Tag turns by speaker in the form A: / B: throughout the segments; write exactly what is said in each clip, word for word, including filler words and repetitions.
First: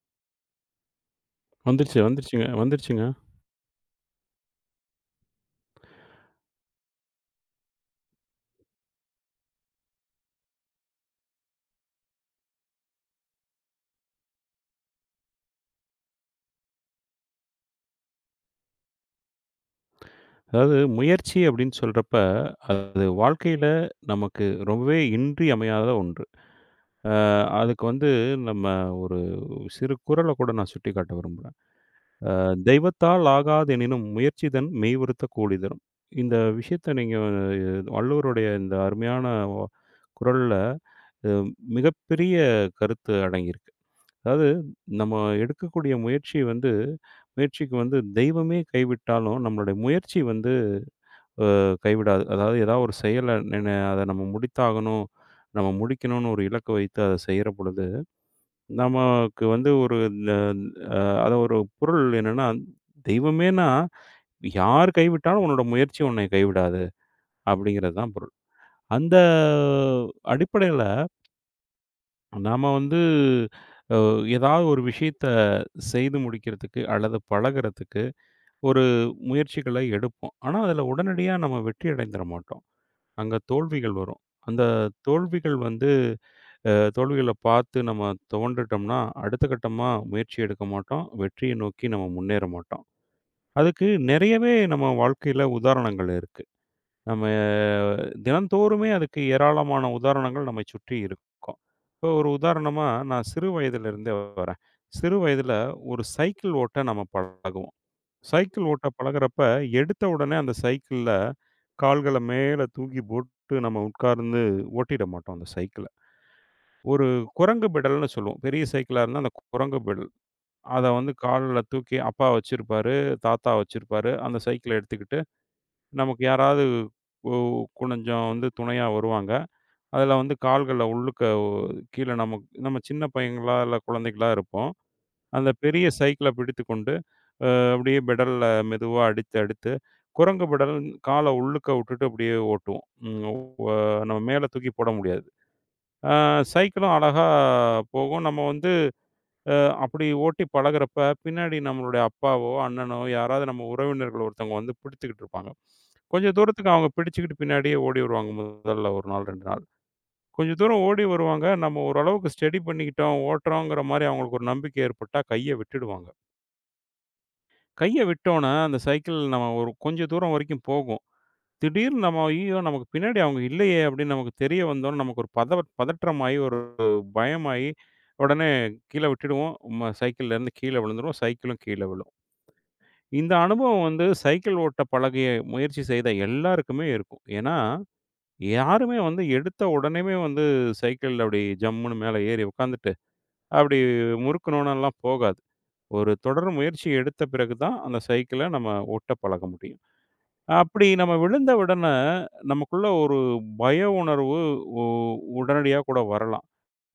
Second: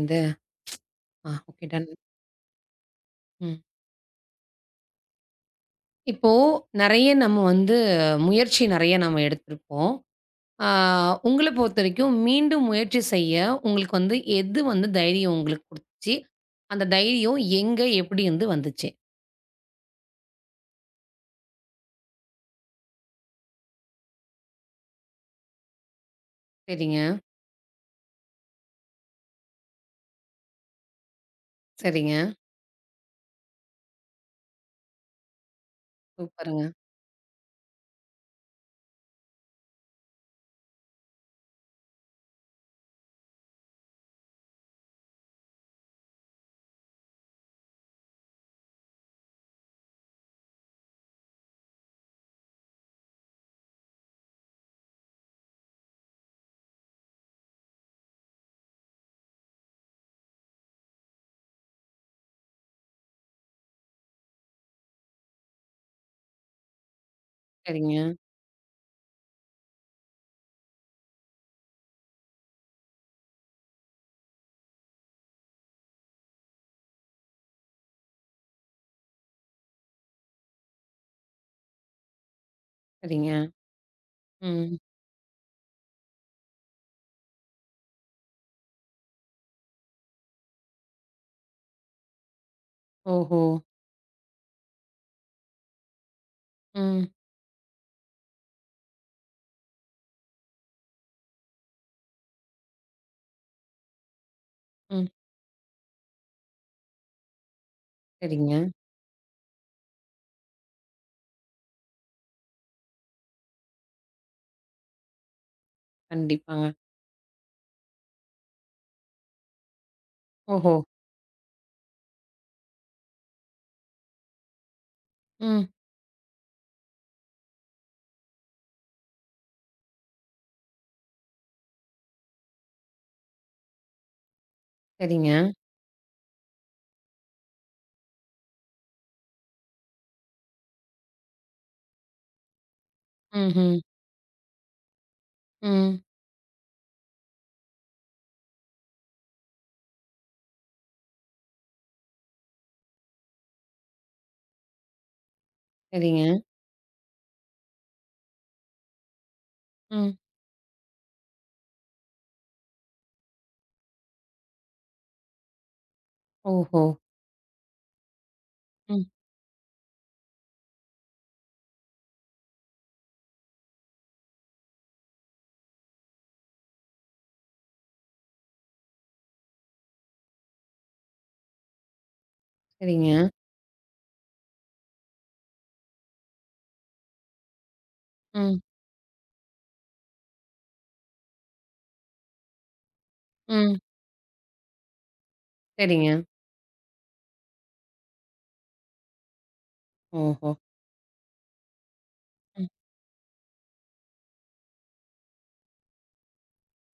A: வந்து ஆ okay done.
B: வந்துருச்சு, வந்துருச்சுங்க, வந்துருச்சுங்க.
A: ம். இப்போ நெறைய நம்ம வந்து முயற்சி நெறைய நம்ம எடுத்திருப்போம். ஆ உங்கள பொறுத்தவரைக்கும் மீண்டும் முயற்சி செய்ய உங்களுக்கு வந்து எது வந்து தைரியம் உங்களுக்கு குடுத்துச்சு? அந்த தைரியம் எங்க, எப்படி வந்து வந்துச்சு?
B: அதாவது முயற்சி அப்படின்னு சொல்றப்ப, அது வாழ்க்கையில நமக்கு ரொம்பவே இன்றியமையாத ஒன்று.
A: சரிங்க,
B: அ அதுக்கு வந்து நம்ம ஒரு சிறு குறள கூட நான் சுட்டிக்காட்ட விரும்புறேன்.
A: சரிங்க.
B: அ "தெய்வத்தால் ஆகாதெனினும் முயற்சிதன் மெய்வருத்த கூலி தரும்." இந்த
A: சூப்பருங்க.
B: விஷயத்த நீங்க வள்ளுவருடைய இந்த அருமையான வ குறள்ல அ மிகப்பெரிய கருத்து அடங்கியிருக்கு. அதாவது நம்ம எடுக்கக்கூடிய முயற்சி வந்து, முயற்சிக்கு வந்து தெய்வமே கைவிட்டாலும் நம்மளுடைய முயற்சி வந்து கைவிடாது. அதாவது ஏதாவது ஒரு செயல நின்னு அத நம்ம முடித்தாகணும், நம்ம முடிக்கணும்னு ஒரு இலக்க வைத்து அத செய்யற பொழுது, நமக்கு வந்து ஒரு இந்த, அ அத ஒரு பொருள் என்னன்னா, தெய்வமேன்னா, யார் கைவிட்டாலும் உன்னோட முயற்சி உன்னை கைவிடாது அப்படிங்கிறது
A: சரிங்க,
B: தான் பொருள். அந்த அடிப்படையில நாம வந்து அ ஏதாவது ஒரு விஷயத்த செய்து முடிக்கிறதுக்கு அல்லது பழகுறதுக்கு ஒரு முயற்சிகளை எடுப்போம். ஆனா, அதுல உடனடியா நம்ம வெற்றி அடைந்துற மாட்டோம்.
A: சரிங்க.
B: அங்க தோல்விகள் வரும். அந்த
A: ம்.
B: தோல்விகள் வந்து, அ தோல்விகள பார்த்து நம்ம துவண்டுட்டோம்னா, அடுத்த கட்டமா முயற்சி எடுக்க மாட்டோம். வெற்றியை நோக்கி நம்ம முன்னேற மாட்டோம்.
A: ஓஹோ!
B: அதுக்கு நெறையவே நம்ம வாழ்க்கையில உதாரணங்கள் இருக்கு.
A: ம்,
B: நம்ம அஹ், தினந்தோறுமே அதுக்கு ஏராளமான உதாரணங்கள் நம்மை சுற்றி இருக்கும். இப்போ ஒரு உதாரணமா நான் சிறு வயதிலிருந்தே வரேன்.
A: ம்.
B: சிறு வயதில ஒரு சைக்கிள் ஓட்ட நம்ம பழகுவோம்.
A: சரிங்க.
B: சைக்கிள் ஓட்ட பழகுறப்ப, எடுத்த உடனே அந்த சைக்கிள்ல கால்கள மேல தூக்கி போட்டு நம்ம உட்கார்ந்து ஓட்டிட மாட்டோம் அந்த சைக்கிள.
A: கண்டிப்பாங்க.
B: ஒரு குரங்கு பெடல்னு சொல்லுவோம். பெரிய சைக்கிளா இருந்தா அந்த குரங்கு பெடல்.
A: ஓஹோ!
B: அத வந்து கால்ல தூக்கி அப்பா வச்சிருப்பாரு, தாத்தா வச்சிருப்பாரு. அந்த சைக்கிள எடுத்துக்கிட்டு
A: ம்.
B: நமக்கு யாராவது ஒ கொஞ்சம் வந்து துணையா வருவாங்க. அதில வந்து கால்கள உள்ளுக்க, ஒ கீழ நமக் நம்ம சின்ன பையங்களா, இல்ல குழந்தைகளா இருப்போம்.
A: சரிங்க.
B: அந்த பெரிய சைக்கிள பிடித்துக்கொண்டு அப்படியே பெடல்ல மெதுவா அடித்து, அடித்து குரங்கு பெடல் கால உள்ளுக்க விட்டுட்டு அப்படியே ஓட்டுவோம். ம் வ
A: ம்ஹ்ம். ம்.
B: நம்ம மேல தூக்கி போட முடியாது.
A: ம்.
B: ஆ சைக்கிளும் அழகா போகும். நம்ம வந்து அ அப்படி ஓட்டி பழகுறப்ப, பின்னாடி நம்மளுடைய அப்பாவோ, அண்ணனோ யாராவது நம்ம உறவினர்கள் ஒருத்தவங்க வந்து பிடித்துக்கிட்டு இருப்பாங்க.
A: சரிங்க.
B: கொஞ்சம் தூரத்துக்கு அவங்க பிடிச்சுக்கிட்டு பின்னாடியே ஓடி வருவாங்க. முதல்ல ஒரு நாள், ரெண்டு நாள்.
A: ம்.
B: கொஞ்சம் தூரம் ஓடி வருவாங்க. நம்ம ஓரளவுக்கு ஸ்டடி பண்ணிக்கிட்டோம், ஓட்டுறோங்கிற மாரி அவங்களுக்கு ஒரு நம்பிக்கை ஏற்பட்டா கைய விட்டுடுவாங்க.
A: ஓஹோ!
B: கைய விட்டோன, அந்த
A: ம்.
B: சைக்கிள் நம்ம ஒரு கொஞ்சம் தூரம் வரைக்கும் போகும். திடீர்னு நம்ம "ஐய்யயோ! நமக்கு பின்னாடி அவங்க இல்லையே!" அப்படின்னு நமக்கு தெரிய வந்தோன, நமக்கு ஒரு பத பதற்றமாயி, ஒரு பயமாயி, உடனே கீழ விட்டுடுவோம். ம சைக்கிள்லேருந்து கீழ விழுந்துருவோம். சைக்கிளும் கீழ விழும்.
A: சரிங்க.
B: இந்த அனுபவம் வந்து சைக்கிள் ஓட்ட பழகிய, முயற்சி செய்த எல்லாருக்குமே இருக்கும். ஏன்னா,
A: ம்,
B: யாருமே வந்து எடுத்த உடனேயுமே வந்து சைக்கிள்ல அப்படி ஜம்முன்னு மேல ஏறி உட்காந்துட்டு, அப்படி
A: ம்.
B: முறுக்குனோனலாம் போகாது.
A: சரிங்க.
B: ஒரு தொடர் முயற்சி எடுத்த பிறகு தான், அந்த சைக்கிள நம்ம ஓட்ட பழக முடியும்.
A: ஓஹோ!
B: அப்படி நம்ம விழுந்த உடனே,
A: ம்.
B: நமக்குள்ள ஒரு பய உணர்வு உ உடனடியா கூட வரலாம்.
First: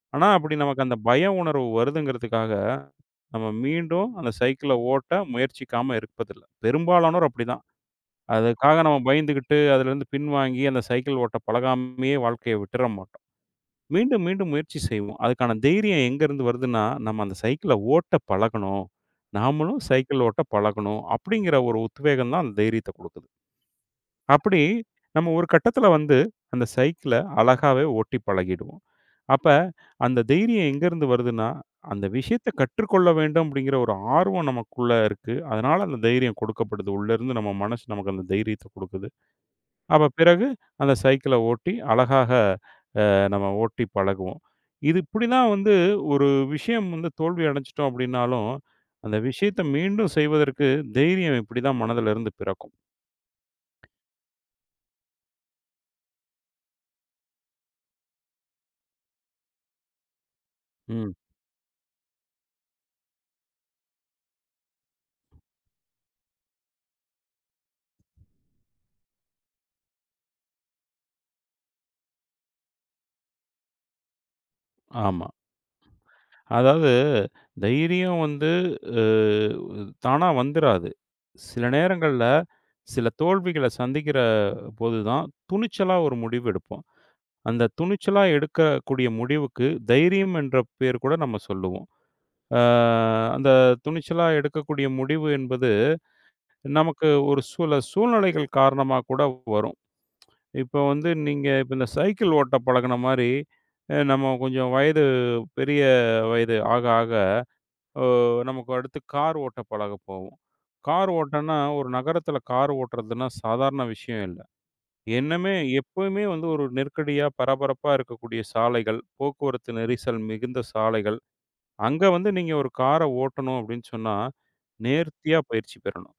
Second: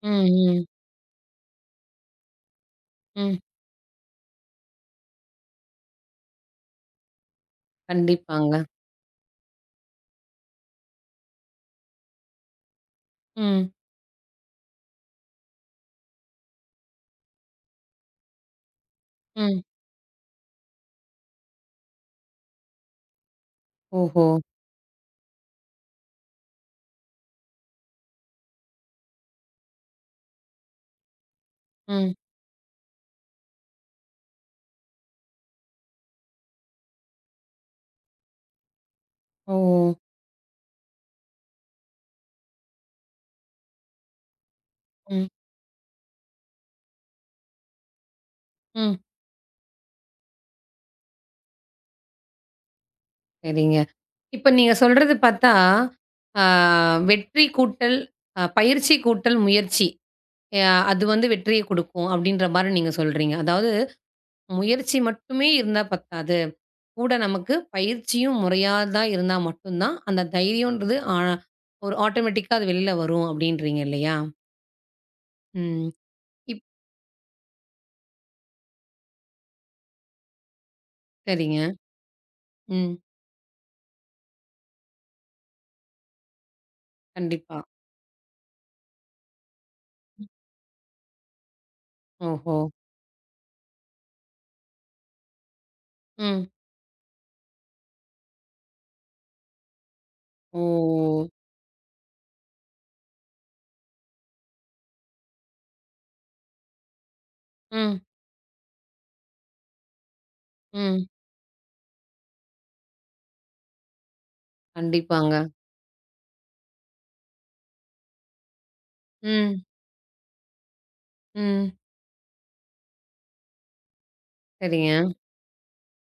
A: ம்,
B: ஆனா, அப்படி
A: ம்,
B: நமக்கு அந்த பய உணர்வு வருதுங்கிறதுக்காக,
A: ம்.
B: நம்ம மீண்டும் அந்த சைக்கிள ஓட்ட முயற்சிக்காம இருப்பதில்ல. பெரும்பாலானோர் அப்படிதான்.
A: கண்டிப்பாங்க.
B: அதுக்காக நம்ம பயந்துகிட்டு, அதிலிருந்து பின்வாங்கி, அந்த சைக்கிள் ஓட்ட பழகாமயே வாழ்க்கைய விட்டுற மாட்டோம்.
A: ம்,
B: மீண்டும், மீண்டும் முயற்சி செய்வோம். அதுக்கான தைரியம் எங்கேருந்து வருதுன்னா, நம்ம அந்த சைக்கிள ஓட்ட பழகணும்.
A: ம்.
B: நாமளும் சைக்கிள் ஓட்ட பழகணும். அப்படிங்கிற ஒரு உத்வேகம் தான் அந்த தைரியத்த குடுக்குது.
A: ஓஹோ!
B: அப்படி நம்ம ஒரு கட்டத்துல வந்து அந்த சைக்கிள அழகாவே ஓட்டி பழகிடுவோம். அப்ப அந்த தைரியம் எங்கேருந்து வருதுன்னா, அந்த
A: ம்.
B: விஷயத்த கற்றுக்கொள்ள வேண்டும் அப்படிங்கிற ஒரு ஆர்வம் நமக்குள்ள இருக்கு. அதனால அந்த தைரியம் கொடுக்கப்படுது. உள்ளேருந்து நம்ம மனசு நமக்கு அந்த தைரியத்த கொடுக்குது.
A: ஓ!
B: அப்ப பிறகு அந்த சைக்கிள ஓட்டி அழகாக அ நம்ம ஓட்டி பழகுவோம். இது
A: ம்,
B: இப்படிதான் வந்து ஒரு விஷயம் வந்து தோல்வி அடைஞ்சிட்டோம் அப்படின்னாலும்,
A: ம்.
B: அந்த விஷயத்த மீண்டும் செய்வதற்கு தைரியம் இப்படிதான் மனதிலிருந்து பிறக்கும்.
A: சரிங்க. இப்ப நீங்க சொல்றது பார்த்தா, ஆ வெற்றி கூட்டல், அ பயிற்சி கூட்டல் முயற்சி. அ அது
B: ம்.
A: வந்து வெற்றிய குடுக்கும் அப்டின்ற மாரி நீங்க சொல்றீங்க. அதாவது முயற்சி மட்டுமே இருந்தா பத்தாது. கூட நமக்கு பயிற்சியும் முறையாதா இருந்தா மட்டும் தான், அந்த தைரியம்ன்றது ஆ ஒரு ஆட்டோமேட்டிக்கா அது வெளில வரும் அப்டின்றீங்க இல்லையா?
B: ஆமா.
A: ம். இப்
B: அதாவது தைரியம் வந்து அ தானா வந்துராது. சில
A: சரிங்க.
B: நேரங்கள்ல
A: ம்.
B: சில தோல்விகள சந்திக்கிற போது தான் துணிச்சலா ஒரு முடிவு எடுப்போம்.
A: கண்டிப்பா.
B: அந்த துணிச்சலா எடுக்கக்கூடிய முடிவுக்கு தைரியம் என்ற பெயர் கூட நம்ம சொல்லுவோம்.
A: ஓஹோ!
B: அ அந்த துணிச்சலா எடுக்கக்கூடிய முடிவு என்பது
A: ம்.
B: நமக்கு ஒரு சில சூழ்நிலைகள் காரணமா கூட வரும்.
A: ஓ!
B: இப்போ வந்து நீங்க இப்ப இந்த சைக்கிள் ஓட்ட பழகுன மாரி அ நம்ம கொஞ்சம் வயது பெரிய வயது ஆக ஆக,
A: ம்,
B: ஓ! நமக்கு அடுத்து கார் ஓட்ட பழக போவோம்.
A: ம்.
B: கார் ஓட்டன்னா, ஒரு நகரத்தில கார் ஓட்டுறதுன்னா சாதாரண விஷயம் இல்ல.
A: கண்டிப்பாங்க.
B: என்னமே எப்பவுமே வந்து ஒரு நெருக்கடியா, பரபரப்பா இருக்கக்கூடிய சாலைகள்,
A: ம்,
B: போக்குவரத்து நெரிசல் மிகுந்த சாலைகள்,
A: ம்.
B: அங்க வந்து நீங்க ஒரு கார ஓட்டணும் அப்படின்னு சொன்னா,
A: சரிங்க.
B: நேர்த்தியா பயிற்சி பெறணும்.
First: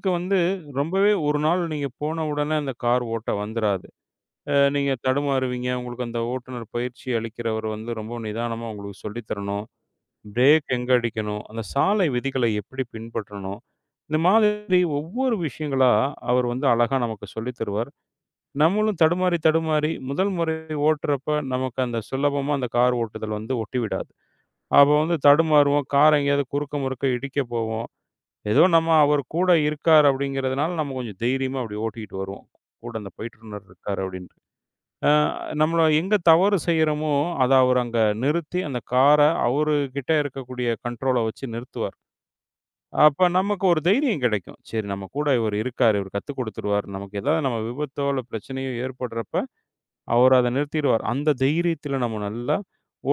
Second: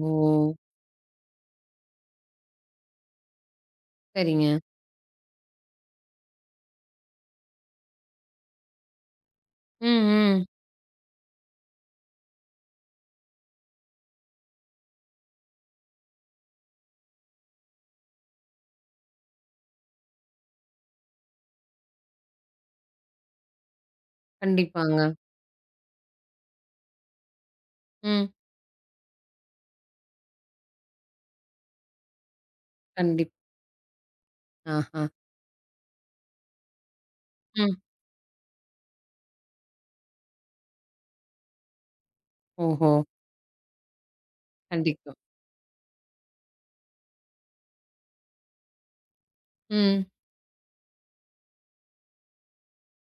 A: ஓ!
B: வந்து ரொம்பவே ஒரு நாள் நீங்க போன உடனே அந்த கார் ஓட்ட வந்துராது. அ
A: சரிங்க.
B: நீங்க தடுமாறுவீங்க. உங்களுக்கு அந்த ஓட்டுநர் பயிற்சி அளிக்கிறவர் வந்து ரொம்ப நிதானமா உங்களுக்கு சொல்லி தரணும்.
A: ம், ம்.
B: பிரேக் எங்க அடிக்கணும்? அந்த சாலை விதிகளை எப்படி பின்பற்றணும்? இந்த மாதிரி ஒவ்வொரு விஷயங்களா அவர் வந்து அழகா நமக்கு சொல்லித் தருவார். நம்மளும் தடுமாறி, தடுமாறி முதல் முறை ஓட்டுறப்ப நமக்கு அந்த சுலபமா அந்த கார் ஓட்டுதல் வந்து ஒட்டி விடாது. அப்போ
A: கண்டிப்பாங்க.
B: வந்து தடுமாறுவோம். கார் எங்கேயாவது குறுக்க முறுக்க இடிக்க போவோம்.
A: ம்.
B: ஏதோ நம்ம அவர் கூட இருக்கார் அப்படிங்கிறதுனால நம்ம கொஞ்சம் தைரியமா அப்படி ஓட்டிக்கிட்டு வருவோம். கூட அந்த
A: கண்டிப்
B: பயிற்றுனர் இருக்கார் அப்படின்னு.
A: ஆஹா.
B: அ நம்மள எங்க தவறு செய்றோமோ, அத
A: ம்.
B: அவரு அங்க நிறுத்தி, அந்த கார அவரு கிட்ட இருக்கக்கூடிய கண்ட்ரோல வச்சு நிறுத்துவார்.
A: ஓஹோ!
B: அப்ப நமக்கு ஒரு தைரியம் கிடைக்கும். சரி, நம்ம
A: கண்டிப்பா.
B: கூட இவரு இருக்காரு, இவரு கத்துக் குடுத்துருவாரு. நமக்கு ஏதாவது நம்ம விபத்தோ, இல்ல பிரச்சனையோ ஏற்படுறப்ப,
A: ம்.
B: அவரு அத நிறுத்திருவார். அந்த தைரியத்தில நம்ம நல்லா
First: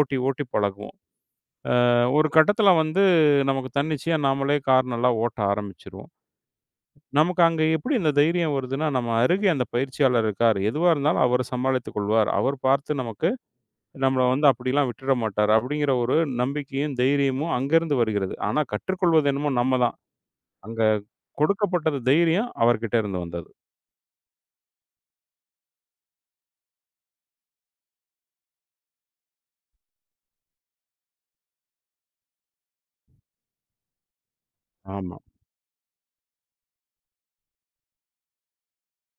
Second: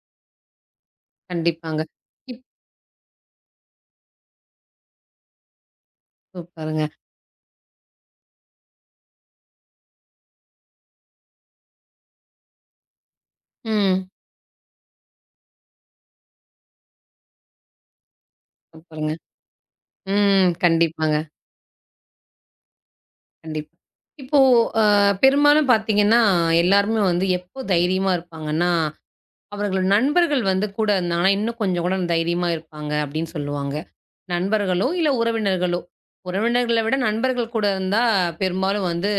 B: ஓட்டி, ஓட்டி பழகுவோம்.
A: கண்டிப்பாங்க.
B: அ ஒரு
A: இப்
B: கட்டத்தில வந்து நமக்கு தன்னிச்சையா நாமளே கார் நல்லா ஓட்ட ஆரம்பிச்சுருவோம்.
A: சூப்பருங்க.
B: நமக்கு அங்க எப்படி இந்த தைரியம் வருதுன்னா, நம்ம அருகே அந்த பயிற்சியாளர் இருக்காரு. எதுவா இருந்தாலும் அவரு சமாளித்துக் கொள்வார். அவர் பார்த்து நமக்கு,
A: ம்.
B: நம்மள வந்து அப்படிலாம் விட்டுட மாட்டாரு. அப்படிங்கிற ஒரு நம்பிக்கையும், தைரியமும் அங்கேருந்து வருகிறது. ஆனா
A: சூப்பருங்க.
B: கற்றுக்கொள்வது என்னமோ நம்ம தான்.
A: ம்.
B: அங்க
A: கண்டிப்பாங்க.
B: கொடுக்கப்பட்டது தைரியம் அவர்கிட்ட இருந்து வந்தது.
A: கண்டிப்பா. இப்போ அ பெரும்பாலும் பார்த்தீங்கன்னா, எல்லாருமே வந்து எப்போ தைரியமா இருப்பாங்கன்னா, அவர்கள் நண்பர்கள் வந்து கூட இருந்தாங்கன்னா, இன்னும் கொஞ்சம் கூட தைரியமா இருப்பாங்க அப்படின்னு சொல்லுவாங்க. நண்பர்களோ, இல்ல
B: ஆமா,
A: உறவினர்களோ. உறவினர்கள விட நண்பர்கள் கூட இருந்தா பெரும்பாலும் வந்து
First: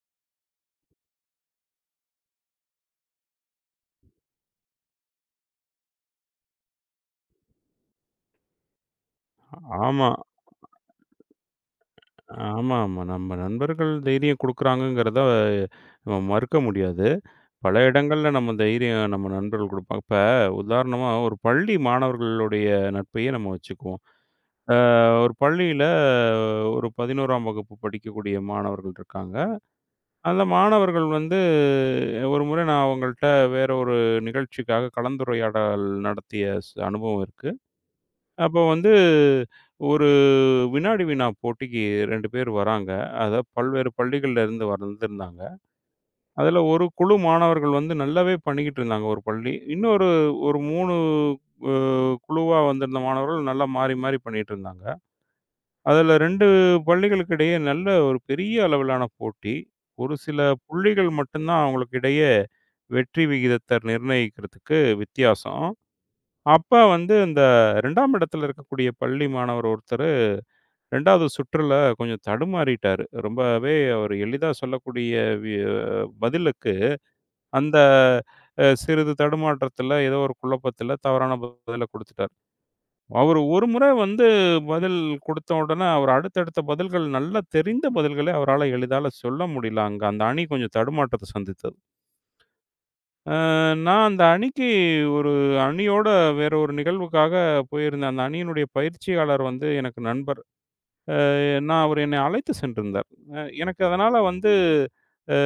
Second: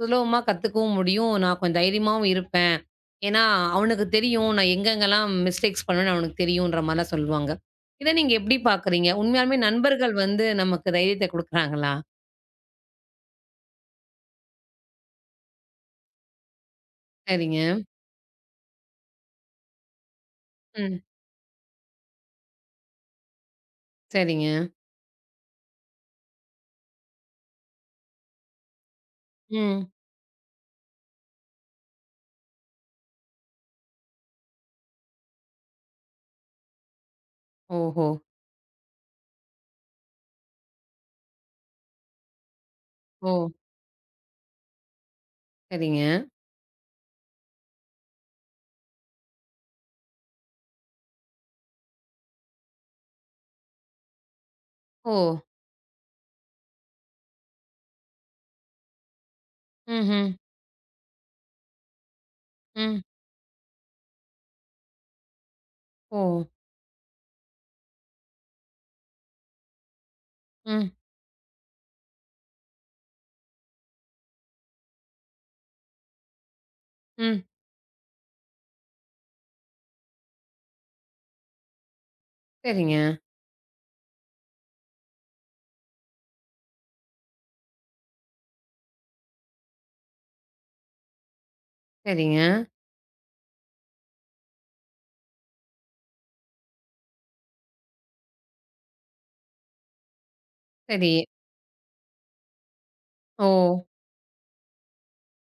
A: சுலபமா கத்துக்கவும் முடியும். நான் கொஞ்சம் தைரியமாவும் இருப்பேன். ஏன்னா, அவனுக்கு தெரியும். நான் எங்கெங்கலாம் மிஸ்டேக்ஸ் பண்ணுவேன்னு அவனுக்கு தெரியுன்ற மாரிலாம் சொல்லுவாங்க. இத நீங்க எப்படி பார்க்குறீங்க? உண்மையாலுமே
B: ஆமா,
A: நண்பர்கள் வந்து நமக்கு தைரியத்த குடுக்குறாங்களா?
B: ஆமாமா. நம்ம நண்பர்கள் தைரியம் குடுக்குறாங்கங்கிறத நம்ம மறுக்க முடியாது.
A: சரிங்க.
B: பல இடங்கள்ல நம்ம தைரியம் நம்ம நண்பர்கள் குடுப்பாங்க. இப்ப
A: ம்.
B: உதாரணமா ஒரு பள்ளி மாணவர்களுடைய நட்பையே நம்ம வச்சுக்குவோம்.
A: சரிங்க.
B: அ ஒரு பள்ளியில ஒரு பதினோராம் வகுப்பு படிக்கக்கூடிய மாணவர்கள் இருக்காங்க.
A: ம்.
B: அந்த மாணவர்கள் வந்து ஒரு முறை நான் அவங்கள்ட்ட வேற ஒரு நிகழ்ச்சிக்காக கலந்துரையாடல் நடத்திய ஸ் அனுபவம் இருக்கு.
A: ஓஹோ!
B: அப்போ வந்து ஒரு வினாடி வினா போட்டிக்கு ரெண்டு பேர் வராங்க.
A: ஓ!
B: அதாவது பல்வேறு பள்ளிகள்ல இருந்து வந்திருந்தாங்க.
A: சரிங்க.
B: அதில ஒரு குழு மாணவர்கள் வந்து நல்லாவே பண்ணிக்கிட்டு இருந்தாங்க ஒரு பள்ளி. இன்னொரு ஒரு மூணு அ குழுவா வந்திருந்த மாணவர்கள் நல்லா மாறி மாறி பண்ணிட்டு இருந்தாங்க.
A: ஓ!
B: அதில ரெண்டு பள்ளிகளுக்கு இடையே நல்ல ஒரு பெரிய அளவிலான போட்டி. ஒரு
A: ம்ஹ்ம்.
B: சில புள்ளிகள் மட்டும் தான் அவங்களுக்கு இடையே
A: ம். ம்.
B: வெற்றி விகிதத்த நிர்ணயிக்கிறதுக்கு வித்தியாசம்.
A: ஓ!
B: அப்ப வந்து இந்த இரண்டாம் இடத்துல இருக்கக்கூடிய பள்ளி மாணவர் ஒருத்தரு
A: ம்.
B: இரண்டாவது சுற்றுல கொஞ்சம் தடுமாறிட்டாரு. ரொம்பவே அவரு எளிதா சொல்லக்கூடிய வி பதிலுக்கு
A: ம்.
B: அந்த அ சிறிது தடுமாற்றத்துல ஏதோ ஒரு குழப்பத்துல தவறான பதில குடுத்துட்டாரு.
A: சரிங்க,
B: அவரு ஒரு முறை வந்து பதில் குடுத்த உடனே, அவர் அடுத்தடுத்த பதில்கள், நல்லா தெரிந்த பதில்களை அவரால எளிதால சொல்ல முடியல அங்க. அந்த அணி கொஞ்சம் தடுமாற்றத்த சந்தித்தது.
A: சரிங்க.
B: அ நான் அந்த அணிக்கு ஒரு அணியோட வேற ஒரு நிகழ்வுக்காக போயிருந்தேன். அந்த அணியினுடைய பயிற்சியாளர் வந்து எனக்கு நண்பர்.
A: சரி.
B: அ நான் அவர் என்னை அழைத்து சென்றிருந்தார். அ
A: ஓ!
B: எனக்கு அதனால வந்து அ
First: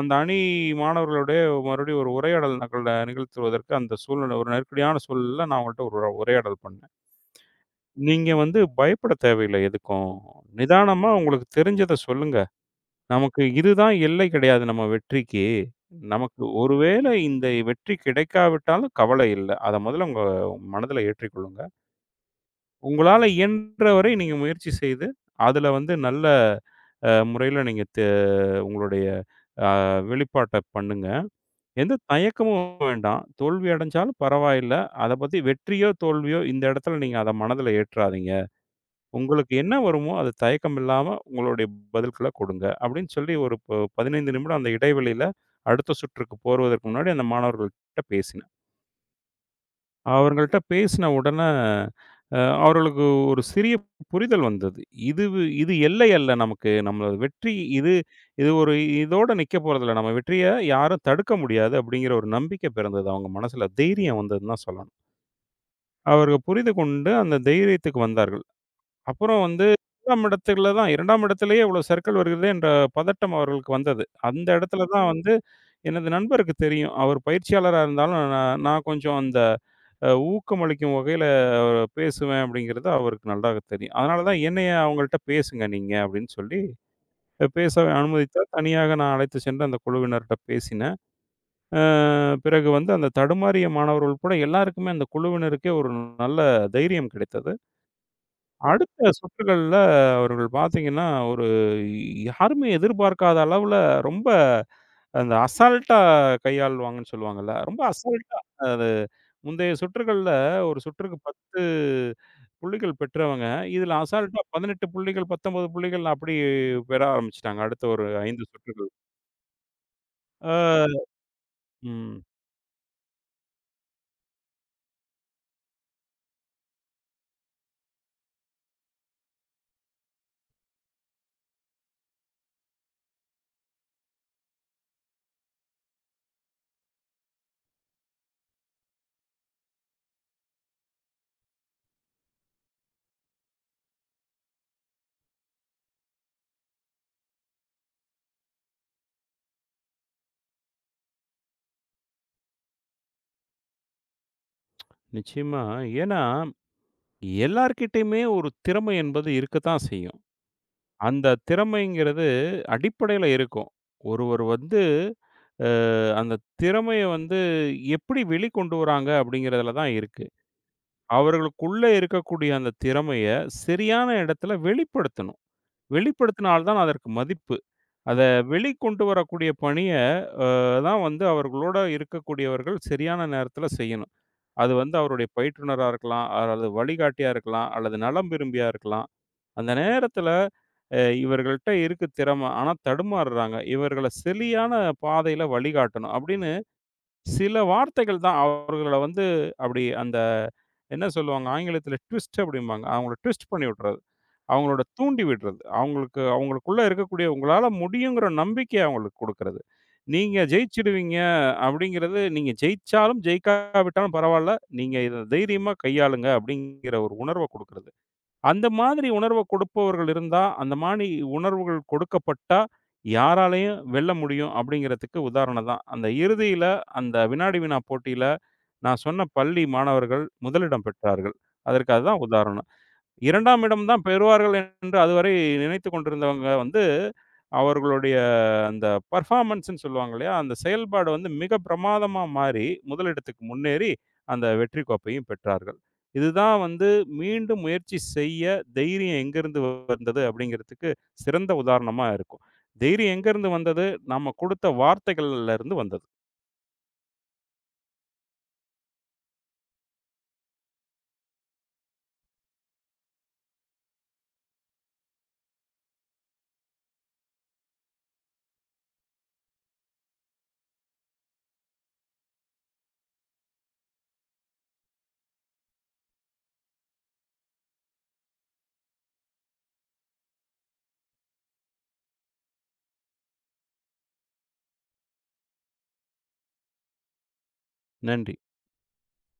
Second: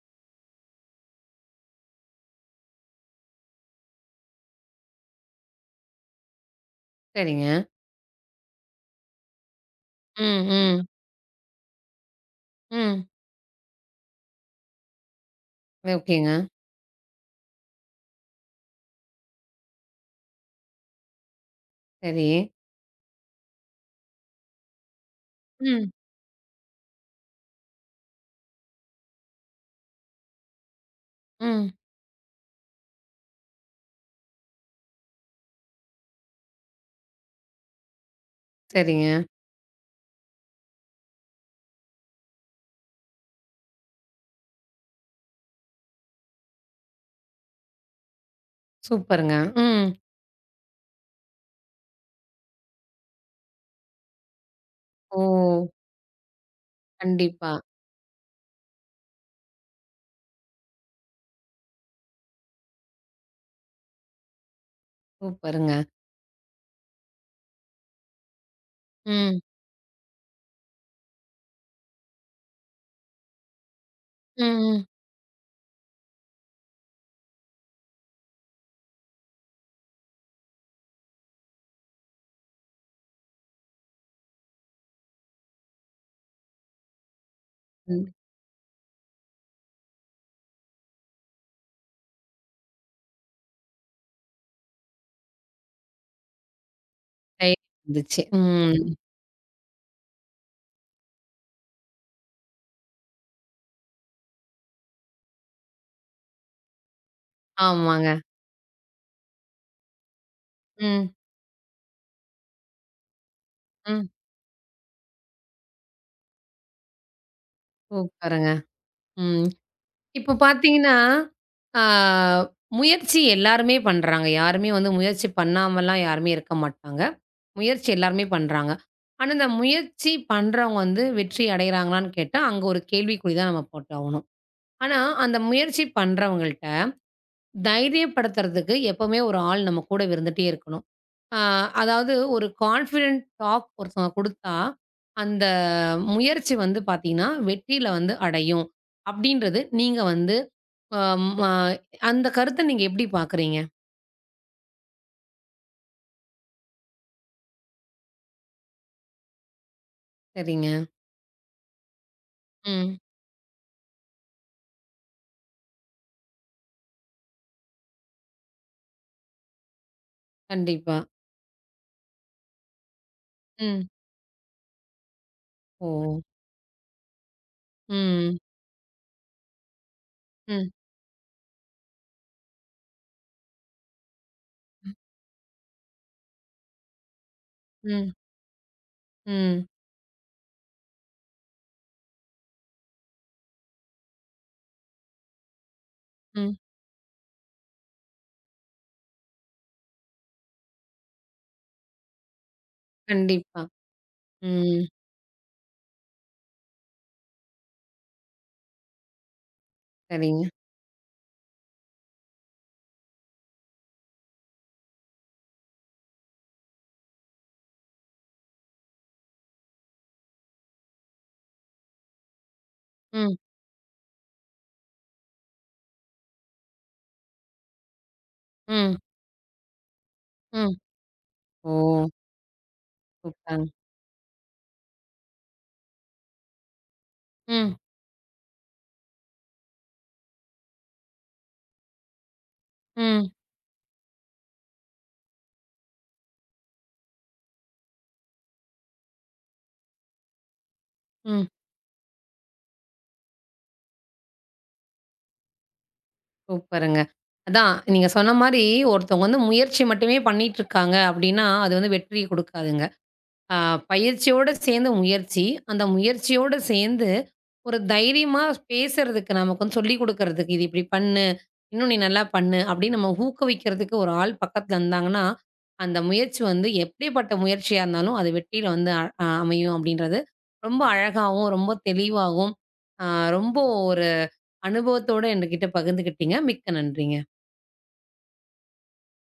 B: அந்த அணி மாணவர்களுடைய மறுபடியும் ஒரு உரையாடல் நாங்கள் நிகழ்த்துவதற்கு, அந்த சூழ்நிலை ஒரு நெருக்கடியான சூழல்ல நான் அவங்கள்ட்ட ஒரு உரையாடல் பண்ணேன்.
A: சரிங்க.
B: நீங்க வந்து பயப்பட தேவையில்ல எதுக்கும்.
A: ம். ம்.
B: நிதானமா உங்களுக்கு தெரிஞ்சத சொல்லுங்க.
A: ம்.
B: நமக்கு இதுதான் எல்லை கிடையாது நம்ம வெற்றிக்கு.
A: ஓகேங்க.
B: நமக்கு ஒருவேளை இந்த வெற்றி கிடைக்காவிட்டாலும் கவலை இல்ல. அத முதல்ல உங்க மனதில ஏற்றிக்கொள்ளுங்க.
A: சரி.
B: உங்களால இயன்ற வரை நீங்க முயற்சி செய்து, அதுல
A: ம்.
B: வந்து நல்ல அ முறையில நீங்க தெ உங்களுடைய அ வெளிப்பாட்ட பண்ணுங்க.
A: ம்.
B: எந்த தயக்கமும் வேண்டாம். தோல்வி அடைஞ்சாலும் பரவாயில்ல. அத பத்தி வெற்றியோ, தோல்வியோ இந்த இடத்துல நீங்க அத மனதில ஏற்றாதீங்க.
A: சரிங்க.
B: உங்களுக்கு என்ன வருமோ, அது தயக்கம் இல்லாம உங்களுடைய பதில்கள கொடுங்க. அப்படின்னு சொல்லி ஒரு ப பதினைந்து நிமிடம் அந்த இடைவெளியில அடுத்த சுற்றுக்கு போறுவதற்கு முன்னாடி அந்த மாணவர்கள்ட்ட பேசினேன்.
A: சூப்பருங்க. ம்.
B: அவர்கள்ட்ட பேசின உடனே அ அவர்களுக்கு ஒரு சிறிய புரிதல் வந்தது.
A: ஓ!
B: இது வி- இது எல்லை அல்ல நமக்கு. நம்ம வெற்றி
A: கண்டிப்பா.
B: இது, இது ஒரு இதோட நிக்க போறதில்ல. நம்ம வெற்றிய யாரும் தடுக்க முடியாது அப்படிங்கிற ஒரு நம்பிக்கை பிறந்தது அவங்க மனசுல. தைரியம் வந்ததுன்னு தான் சொல்லணும்.
A: சூப்பருங்க.
B: அவர்கள் புரிந்து கொண்டு அந்த தைரியத்துக்கு வந்தார்கள்.
A: ம்.
B: அப்புறம் வந்து இரண்டாம் இடத்துல தான், இரண்டாம் இடத்திலேயே இவ்வளோ சறுக்கல் வருகிறதே என்ற பதட்டம் அவர்களுக்கு வந்தது.
A: ம்.
B: அந்த
A: ம்.
B: இடத்துல தான் ம். வந்து எனது நண்பருக்கு தெரியும். அவர் பயிற்சியாளரா இருந்தாலும் நான் நான் கொஞ்சம் அந்த அ ஊக்கமளிக்கும் வகையில பேசுவேன் அப்படிங்கிறது அவருக்கு நல்லாவே தெரியும். அதனால தான் என்னைய அவங்கள்ட்ட பேசுங்க நீங்க அப்படின்னு சொல்லி, அஹ், பேச
A: ம்.
B: அனுமதித்தார். தனியாக நான் அழைத்து சென்று அந்த குழுவினர்ட்ட பேசினேன். அ பிறகு வந்து அந்த தடுமாறிய மாணவர்கள் உட்பட எல்லாருக்குமே அந்த குழுவினருக்கே ஒரு நல்ல தைரியம்
A: கை
B: கிடைத்தது.
A: வந்துச்சு. ம்.
B: அடுத்த சுற்றுகள்ல அவர்கள் பார்த்தீங்கன்னா, ஒரு யாருமே எதிர்பார்க்காத அளவுல ரொம்ப அந்த அசால்ட்டா கையாள்வாங்கன்னு சொல்லுவாங்கல்ல. ரொம்ப
A: ஆமாங்க.
B: அசால்ட்டா, அது முந்தைய சுற்றுகள்ல ஒரு
A: ம்.
B: சுற்றுக்கு பத்து புள்ளிகள் பெற்றவங்க, இதில
A: ம்.
B: அசால்ட்டா பதினெட்டு புள்ளிகள், பத்தொன்பது புள்ளிகள் அப்படி பெற ஆரம்பிச்சுட்டாங்க. அடுத்த ஒரு ஐந்து
A: சூப்பருங்க.
B: சுற்றுகள்.
A: ம். இப்ப
B: ஆ
A: பார்த்தீங்கன்னா, ஆ
B: ம்.
A: முயற்சி எல்லாருமே பண்றாங்க. யாருமே வந்து முயற்சி பண்ணாமலாம் யாருமே இருக்க மாட்டாங்க. முயற்சி எல்லாருமே பண்றாங்க. ஆனா, இந்த முயற்சி பண்றவங்க வந்து வெற்றி அடையறாங்களான்னு கேட்டா, அங்க ஒரு கேள்விக்குறி தான் நம்ம போட்டாவணும். ஆனா, அந்த முயற்சி பண்றவங்கள்ட்ட தைரியப்படுத்துறதுக்கு எப்பவுமே ஒரு ஆள் நம்ம கூடவே இருந்துட்டே இருக்கணும். அ அதாவது ஒரு கான்ஃபிடென்ட் டாக் ஒருத்தவங்க குடுத்தா, அந்த முயற்சி வந்து பாத்தீங்கன்னா, வெற்றில வந்து அடையும். அப்டின்றது நீங்க வந்து அ ம ஆஹ் அந்த கருத்த நீங்க எப்டி பாக்குறீங்க?
B: நிச்சயமா. ஏன்னா, எல்லார்கிட்டயுமே ஒரு திறமை என்பது இருக்கத்தான் செய்யும்.
A: சரிங்க.
B: அந்த திறமைங்கிறது
A: ம்.
B: அடிப்படையில இருக்கும். ஒருவர் வந்து அ அந்த திறமைய வந்து எப்படி வெளிக்கொண்டு வராங்க அப்படிங்கிறதுல தான் இருக்கு.
A: கண்டிப்பா.
B: அவர்களுக்குள்ள இருக்கக்கூடிய அந்த திறமைய
A: ம்.
B: சரியான இடத்துல வெளிப்படுத்தணும்.
A: ஓ!
B: வெளிப்படுத்தினால் தான் அதற்கு மதிப்பு. அத
A: ம்.
B: வெளிக்கொண்டு வரக்கூடிய பணிய அ
A: ம்.
B: தான் வந்து அவர்களோட இருக்கக்கூடியவர்கள் சரியான நேரத்தில செய்யணும். அது வந்து அவருடைய பயிற்றுனரா இருக்கலாம், அல்லது வழிகாட்டியா இருக்கலாம், அல்லது
A: ம்.
B: நலம் விரும்பியா இருக்கலாம்.
A: ம்.
B: அந்த நேரத்துல அ இவர்கள்ட்ட இருக்கு திறமை. ஆனா தடுமாறுறாங்க. இவர்கள சரியான பாதையில வழிகாட்டணும் அப்படின்னு
A: ம்.
B: சில வார்த்தைகள் தான் அவர்கள வந்து அப்படி அந்த, என்ன சொல்லுவாங்க? ஆங்கிலத்தில ட்விஸ்ட் அப்படிம்பாங்க. அவங்கள ட்விஸ்ட்
A: கண்டிப்பா.
B: பண்ணி விட்டுறது. அவங்களோட
A: ம்.
B: தூண்டி விடுறது. அவங்களுக்கு அவங்களுக்குள்ள இருக்கக்கூடிய உங்களால முடியுங்கிற நம்பிக்கைய அவங்களுக்கு குடுக்குறது. நீங்க
A: சரிங்க.
B: ஜெயிச்சிடுவீங்க அப்படிங்கிறது, நீங்க ஜெயிச்சாலும், ஜெயிக்காவிட்டாலும் பரவால்ல. நீங்க இத தைரியமா கையாளுங்க அப்படிங்கிற ஒரு உணர்வ குடுக்குறது. அந்த மாதிரி உணர்வ கொடுப்பவர்கள் இருந்தா, அந்த மாரி உணர்வுகள் கொடுக்கப்பட்டா,
A: ம்.
B: யாராலயும் வெல்ல முடியும் அப்படிங்கிறதுக்கு உதாரணம் தான். அந்த இறுதியில, அந்த வினாடி வினா போட்டியில,
A: ம்.
B: நான் சொன்ன பள்ளி மாணவர்கள்
A: ம்.
B: முதலிடம் பெற்றார்கள். அதற்கு
A: ஓ!
B: அதுதான் உதாரணம். இரண்டாம்
A: சூப்பருங்க.
B: இடம் தான் பெறுவார்கள் என்று அதுவரை நினைத்துக் கொண்டிருந்தவங்க வந்து,
A: ம்.
B: அவர்களுடைய அந்த பெர்ஃபார்மன்ஸ்ன்னு சொல்லுவாங்க இல்லையா? அந்த செயல்பாடு வந்து மிக பிரமாதமா மாறி,
A: ம்.
B: முதலிடத்துக்கு முன்னேறி அந்த வெற்றி கோப்பையும் பெற்றார்கள். இதுதான் வந்து மீண்டும் முயற்சி செய்ய தைரியம் எங்கேருந்து வந்தது அப்படிங்கிறதுக்கு
A: ம்.
B: சிறந்த உதாரணமா இருக்கும். தைரியம் எங்கேருந்து வந்தது? நம்ம குடுத்த வார்த்தைகள்ல இருந்து வந்தது.
A: சூப்பருங்க. அதான் நீங்க சொன்ன மாரி, ஒருத்தவங்க வந்து முயற்சி மட்டுமே பண்ணிட்டு இருக்காங்க அப்படின்னா, அது வந்து வெற்றிய குடுக்காதுங்க. அ பயிற்சியோட சேர்ந்து முயற்சி, அந்த முயற்சியோட சேர்ந்து ஒரு தைரியமா பேசுறதுக்கு, நமக்கு வந்து சொல்லிக் குடுக்கறதுக்கு, "இது இப்படி பண்ணு, இன்னும் நீ நல்லா பண்ணு" அப்படின்னு நம்ம ஊக்குவிக்கிறதுக்கு ஒரு ஆள் பக்கத்துல இருந்தாங்கன்னா, அந்த முயற்சி வந்து எப்படிப்பட்ட முயற்சியா இருந்தாலும், அது வெற்றியில வந்து அ ஆஹ் அமையும் அப்படின்றது ரொம்ப அழகாவும், ரொம்ப தெளிவாவும், அ ரொம்ப ஒரு அனுபவத்தோட என்கிட்ட பகிர்ந்துக்கிட்டீங்க. மிக்க நன்றிங்க.
B: நன்றி.